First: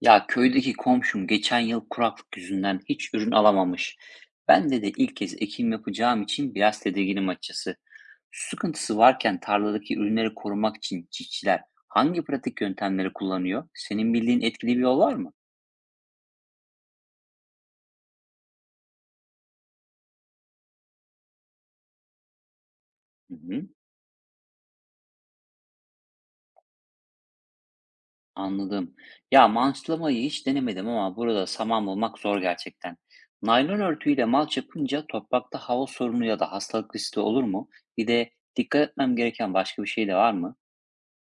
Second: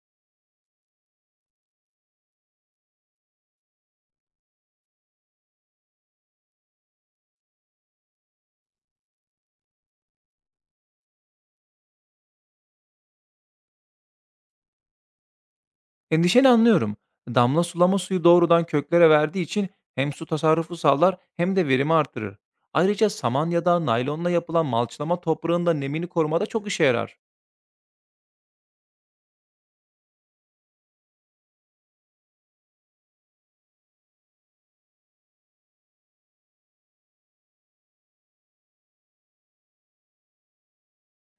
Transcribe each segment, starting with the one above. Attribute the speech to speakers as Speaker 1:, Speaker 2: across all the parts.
Speaker 1: Ya köydeki komşum geçen yıl kuraklık yüzünden hiç ürün alamamış. Ben de ilk kez ekim yapacağım için biraz tedirginim açıkçası. Su sıkıntısı varken tarladaki ürünleri korumak için çiftçiler hangi pratik yöntemleri kullanıyor? Senin bildiğin etkili bir yol var mı?
Speaker 2: Endişeni anlıyorum. Damla sulama suyu doğrudan köklere verdiği için hem su tasarrufu sağlar hem de verimi artırır. Ayrıca
Speaker 1: Hı
Speaker 2: saman
Speaker 1: hı,
Speaker 2: ya da naylonla yapılan malçlama toprağın da nemini korumada çok işe yarar.
Speaker 1: anladım. Ya mançlamayı hiç denemedim ama burada saman bulmak zor gerçekten. Naylon örtüyle malç yapınca toprakta hava sorunu ya da hastalık riski olur mu? Bir de dikkat etmem gereken başka bir şey de var mı?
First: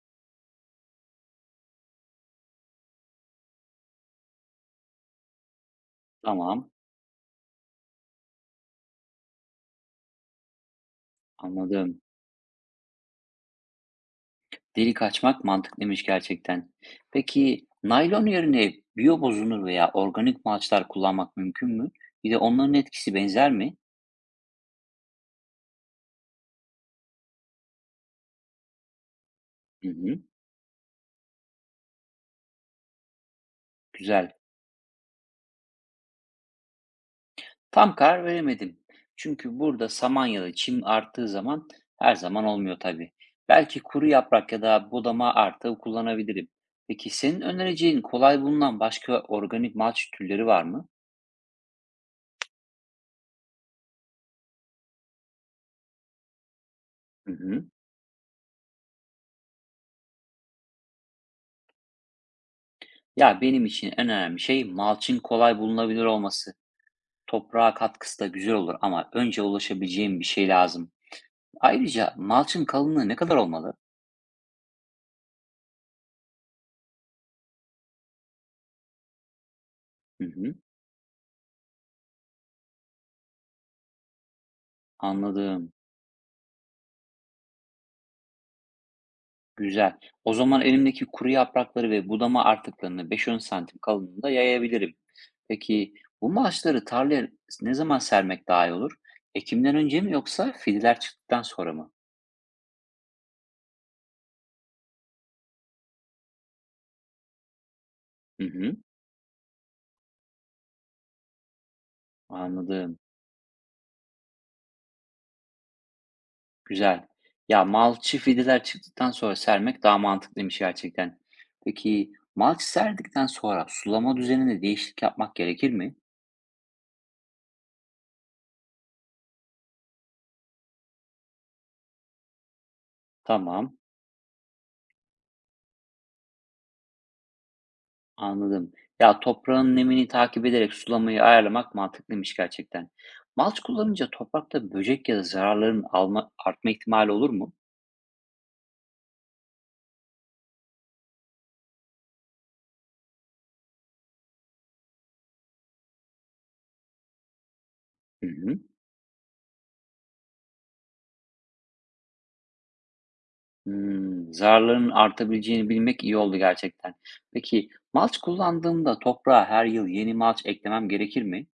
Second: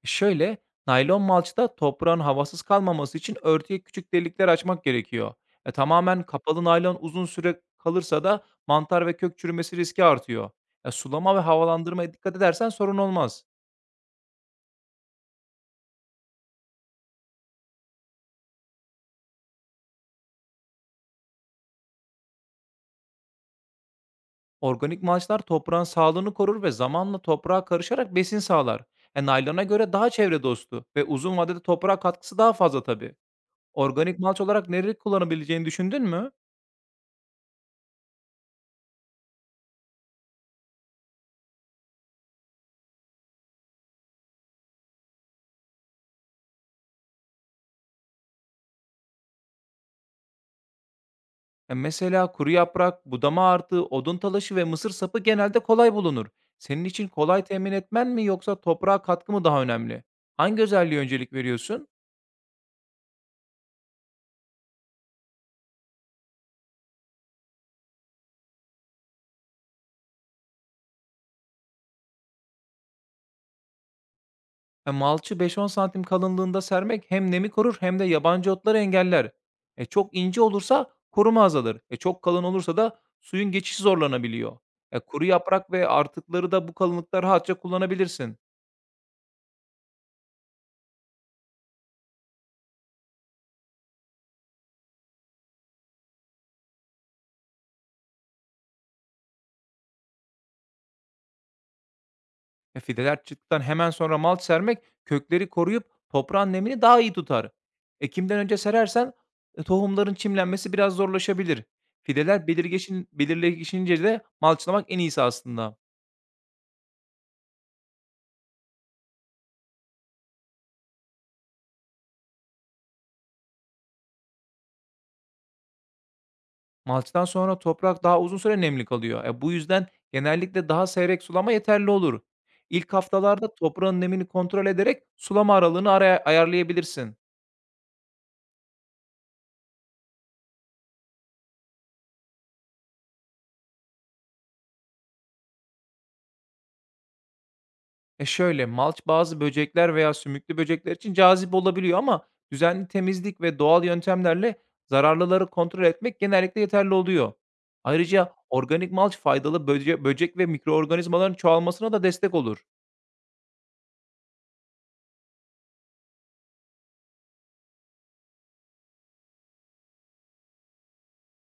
Speaker 2: E, Şöyle, Naylon malçta toprağın havasız kalmaması için örtüye küçük delikler açmak gerekiyor. Tamamen kapalı
Speaker 1: Tamam.
Speaker 2: naylon uzun süre kalırsa da mantar ve kök çürümesi riski artıyor. Sulama ve
Speaker 1: Anladım.
Speaker 2: havalandırmaya dikkat edersen sorun olmaz.
Speaker 1: Delik açmak mantıklıymış gerçekten. Peki naylon yerine biyobozunur veya organik malçlar kullanmak mümkün mü? Bir de onların etkisi benzer mi?
Speaker 2: Organik malçlar toprağın sağlığını korur ve zamanla toprağa karışarak besin sağlar. Naylona
Speaker 1: Hı
Speaker 2: göre daha
Speaker 1: hı,
Speaker 2: çevre dostu ve uzun vadede toprağa katkısı daha fazla tabii. Organik
Speaker 1: güzel.
Speaker 2: malç olarak neleri kullanabileceğini düşündün mü?
Speaker 1: Tam karar veremedim. Çünkü burada samanyalı çim arttığı zaman her zaman olmuyor tabii. Belki kuru yaprak ya da budama artığı kullanabilirim. Peki senin önereceğin kolay bulunan başka organik malç türleri var mı?
Speaker 2: Mesela kuru yaprak, budama artığı, odun talaşı ve mısır sapı genelde kolay bulunur. Senin için
Speaker 1: Hı
Speaker 2: kolay
Speaker 1: hı.
Speaker 2: temin etmen mi yoksa toprağa katkı mı daha önemli? Hangi özelliğe öncelik veriyorsun?
Speaker 1: Ya benim için en önemli şey malçın kolay bulunabilir olması. Toprağa katkısı da güzel olur ama önce ulaşabileceğim bir şey lazım. Ayrıca malçın kalınlığı ne kadar olmalı?
Speaker 2: Malçı 5-10 santim kalınlığında sermek hem nemi korur hem de yabancı otları engeller. Çok
Speaker 1: Hı
Speaker 2: ince
Speaker 1: hı.
Speaker 2: olursa koruma azalır. Çok kalın olursa da suyun geçişi zorlanabiliyor. Kuru yaprak
Speaker 1: Anladım.
Speaker 2: ve artıkları da bu kalınlıkta rahatça kullanabilirsin.
Speaker 1: Güzel. O zaman elimdeki kuru yaprakları ve budama artıklarını 5-10 santim kalınlığında yayabilirim. Peki bu malçları tarlaya ne zaman sermek daha iyi olur? Ekimden önce mi yoksa fideler çıktıktan sonra mı?
Speaker 2: Fideler çıktıktan hemen sonra malç sermek kökleri koruyup toprağın nemini daha iyi tutar. Ekimden
Speaker 1: Hı
Speaker 2: önce
Speaker 1: hı.
Speaker 2: serersen tohumların çimlenmesi biraz zorlaşabilir. Fideler
Speaker 1: Anladım.
Speaker 2: belirleşince de malçlamak en iyisi aslında.
Speaker 1: Güzel. Ya malçı fideler çıktıktan sonra sermek daha mantıklıymış gerçekten. Peki malç serdikten sonra sulama düzeninde değişiklik yapmak gerekir mi?
Speaker 2: Malçtan sonra toprak daha uzun süre nemli kalıyor. Bu yüzden genellikle daha seyrek sulama yeterli olur. İlk haftalarda
Speaker 1: Tamam,
Speaker 2: toprağın nemini kontrol ederek sulama aralığını araya ayarlayabilirsin.
Speaker 1: anladım. Ya toprağın nemini takip ederek sulamayı ayarlamak mantıklıymış gerçekten. Malç kullanınca toprakta böcek ya da zararların alma, artma ihtimali olur mu?
Speaker 2: Malç bazı böcekler veya sümüklü böcekler için cazip olabiliyor ama düzenli temizlik ve doğal yöntemlerle zararlıları kontrol etmek genellikle yeterli oluyor.
Speaker 1: Hı
Speaker 2: Ayrıca
Speaker 1: hı.
Speaker 2: organik malç faydalı böcek ve mikroorganizmaların çoğalmasına da destek olur.
Speaker 1: Hmm, zararların artabileceğini bilmek iyi oldu gerçekten. Peki malç kullandığımda toprağa her yıl yeni malç eklemem gerekir mi?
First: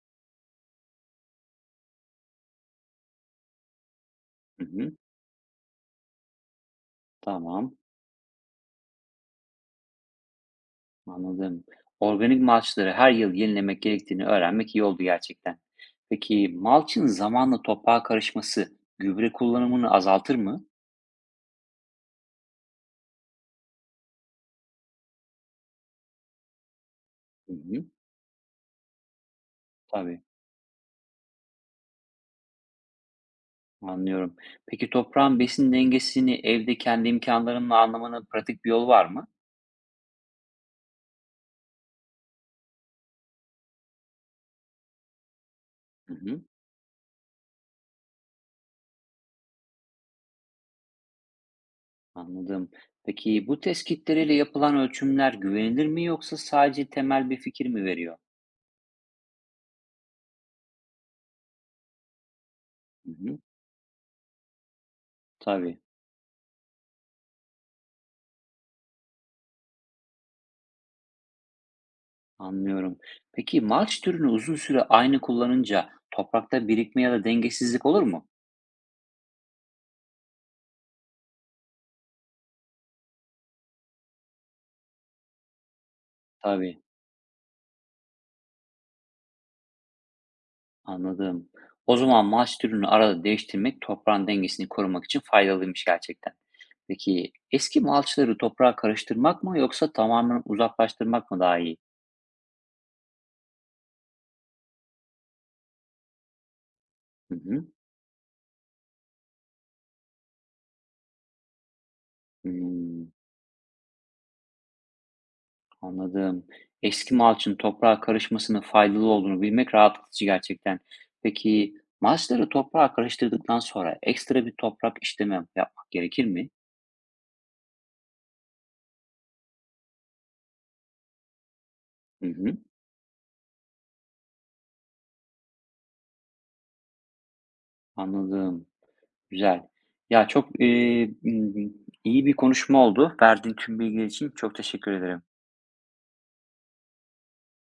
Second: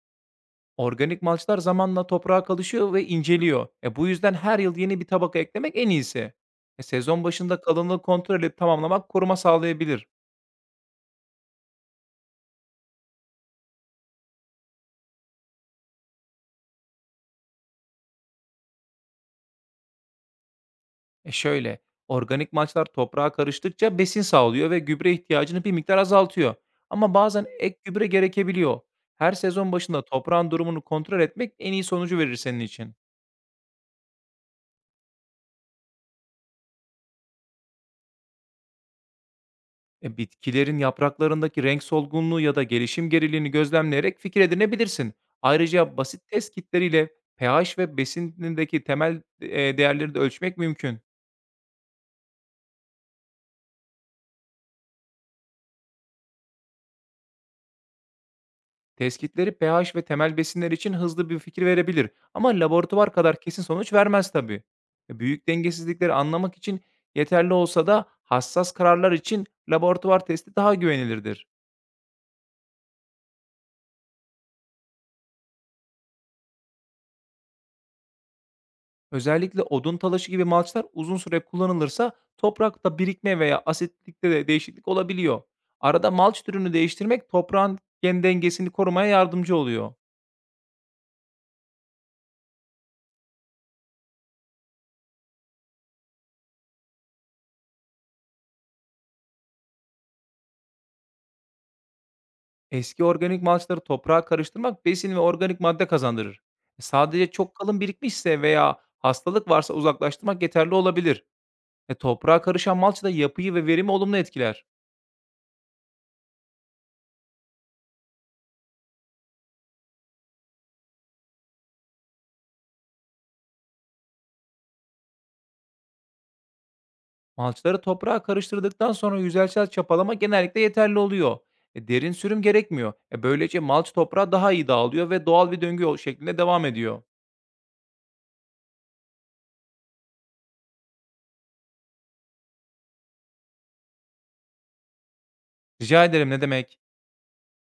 Speaker 2: Organik malçlar zamanla toprağa kalışıyor ve inceliyor. Bu yüzden her
Speaker 1: Hı
Speaker 2: yıl
Speaker 1: hı.
Speaker 2: yeni bir tabaka eklemek en iyisi. Sezon başında
Speaker 1: Tamam.
Speaker 2: kalınlığı kontrol edip tamamlamak koruma sağlayabilir.
Speaker 1: Anladım. Organik malçları her yıl yenilemek gerektiğini öğrenmek iyi oldu gerçekten. Peki malçın zamanla toprağa karışması gübre kullanımını azaltır mı?
Speaker 2: E şöyle, Organik malçlar toprağa karıştıkça besin sağlıyor ve gübre ihtiyacını bir miktar azaltıyor. Ama bazen
Speaker 1: Hı
Speaker 2: ek
Speaker 1: hı.
Speaker 2: gübre gerekebiliyor. Her sezon başında
Speaker 1: Tabii,
Speaker 2: toprağın durumunu kontrol etmek en iyi sonucu verir senin için.
Speaker 1: anlıyorum. Peki toprağın besin dengesini evde kendi imkanlarımla anlamanın pratik bir yolu var mı?
Speaker 2: Bitkilerin yapraklarındaki renk solgunluğu ya da gelişim geriliğini gözlemleyerek fikir edinebilirsin. Ayrıca
Speaker 1: Hı
Speaker 2: basit
Speaker 1: hı.
Speaker 2: test kitleriyle pH ve besinindeki temel değerleri de ölçmek mümkün.
Speaker 1: Anladım. Peki bu test kitleriyle yapılan ölçümler güvenilir mi yoksa sadece temel bir fikir mi veriyor?
Speaker 2: Test kitleri pH ve temel besinler için hızlı bir fikir verebilir ama
Speaker 1: Hı
Speaker 2: laboratuvar
Speaker 1: hı.
Speaker 2: kadar kesin sonuç vermez tabii. Büyük
Speaker 1: Tabii.
Speaker 2: dengesizlikleri anlamak için yeterli olsa da hassas kararlar için laboratuvar testi daha güvenilirdir.
Speaker 1: Anlıyorum. Peki malç türünü uzun süre aynı kullanınca toprakta birikme ya da dengesizlik olur mu?
Speaker 2: Özellikle odun talaşı gibi malçlar uzun süre kullanılırsa toprakta birikme veya asitlikte de değişiklik olabiliyor. Arada malç türünü
Speaker 1: Tabii,
Speaker 2: değiştirmek toprağın gen dengesini korumaya yardımcı oluyor.
Speaker 1: anladım. O zaman malç türünü arada değiştirmek toprağın dengesini korumak için faydalıymış gerçekten. Peki eski malçları toprağa karıştırmak mı yoksa tamamen uzaklaştırmak mı daha iyi?
Speaker 2: Eski organik malçları toprağa karıştırmak besin ve organik madde kazandırır. Sadece
Speaker 1: Hı
Speaker 2: çok
Speaker 1: hı.
Speaker 2: kalın birikmişse veya hastalık varsa uzaklaştırmak yeterli olabilir. Toprağa karışan malç
Speaker 1: Hmm.
Speaker 2: da yapıyı ve verimi olumlu etkiler.
Speaker 1: Anladım. Eski malçın toprağa karışmasının faydalı olduğunu bilmek rahatlatıcı gerçekten. Peki malçları toprağa karıştırdıktan sonra ekstra bir toprak işlemi yapmak gerekir mi?
Speaker 2: Malçları toprağa karıştırdıktan sonra yüzeysel çapalama genellikle yeterli oluyor. Derin
Speaker 1: Hı
Speaker 2: sürüm
Speaker 1: hı.
Speaker 2: gerekmiyor. Böylece malç toprağa daha iyi dağılıyor ve doğal bir döngü yol şeklinde devam ediyor.
Speaker 1: Anladım. Güzel. Ya çok e, m- iyi bir konuşma oldu. Verdiğin tüm bilgi için çok teşekkür ederim.
Speaker 2: Rica ederim ne demek?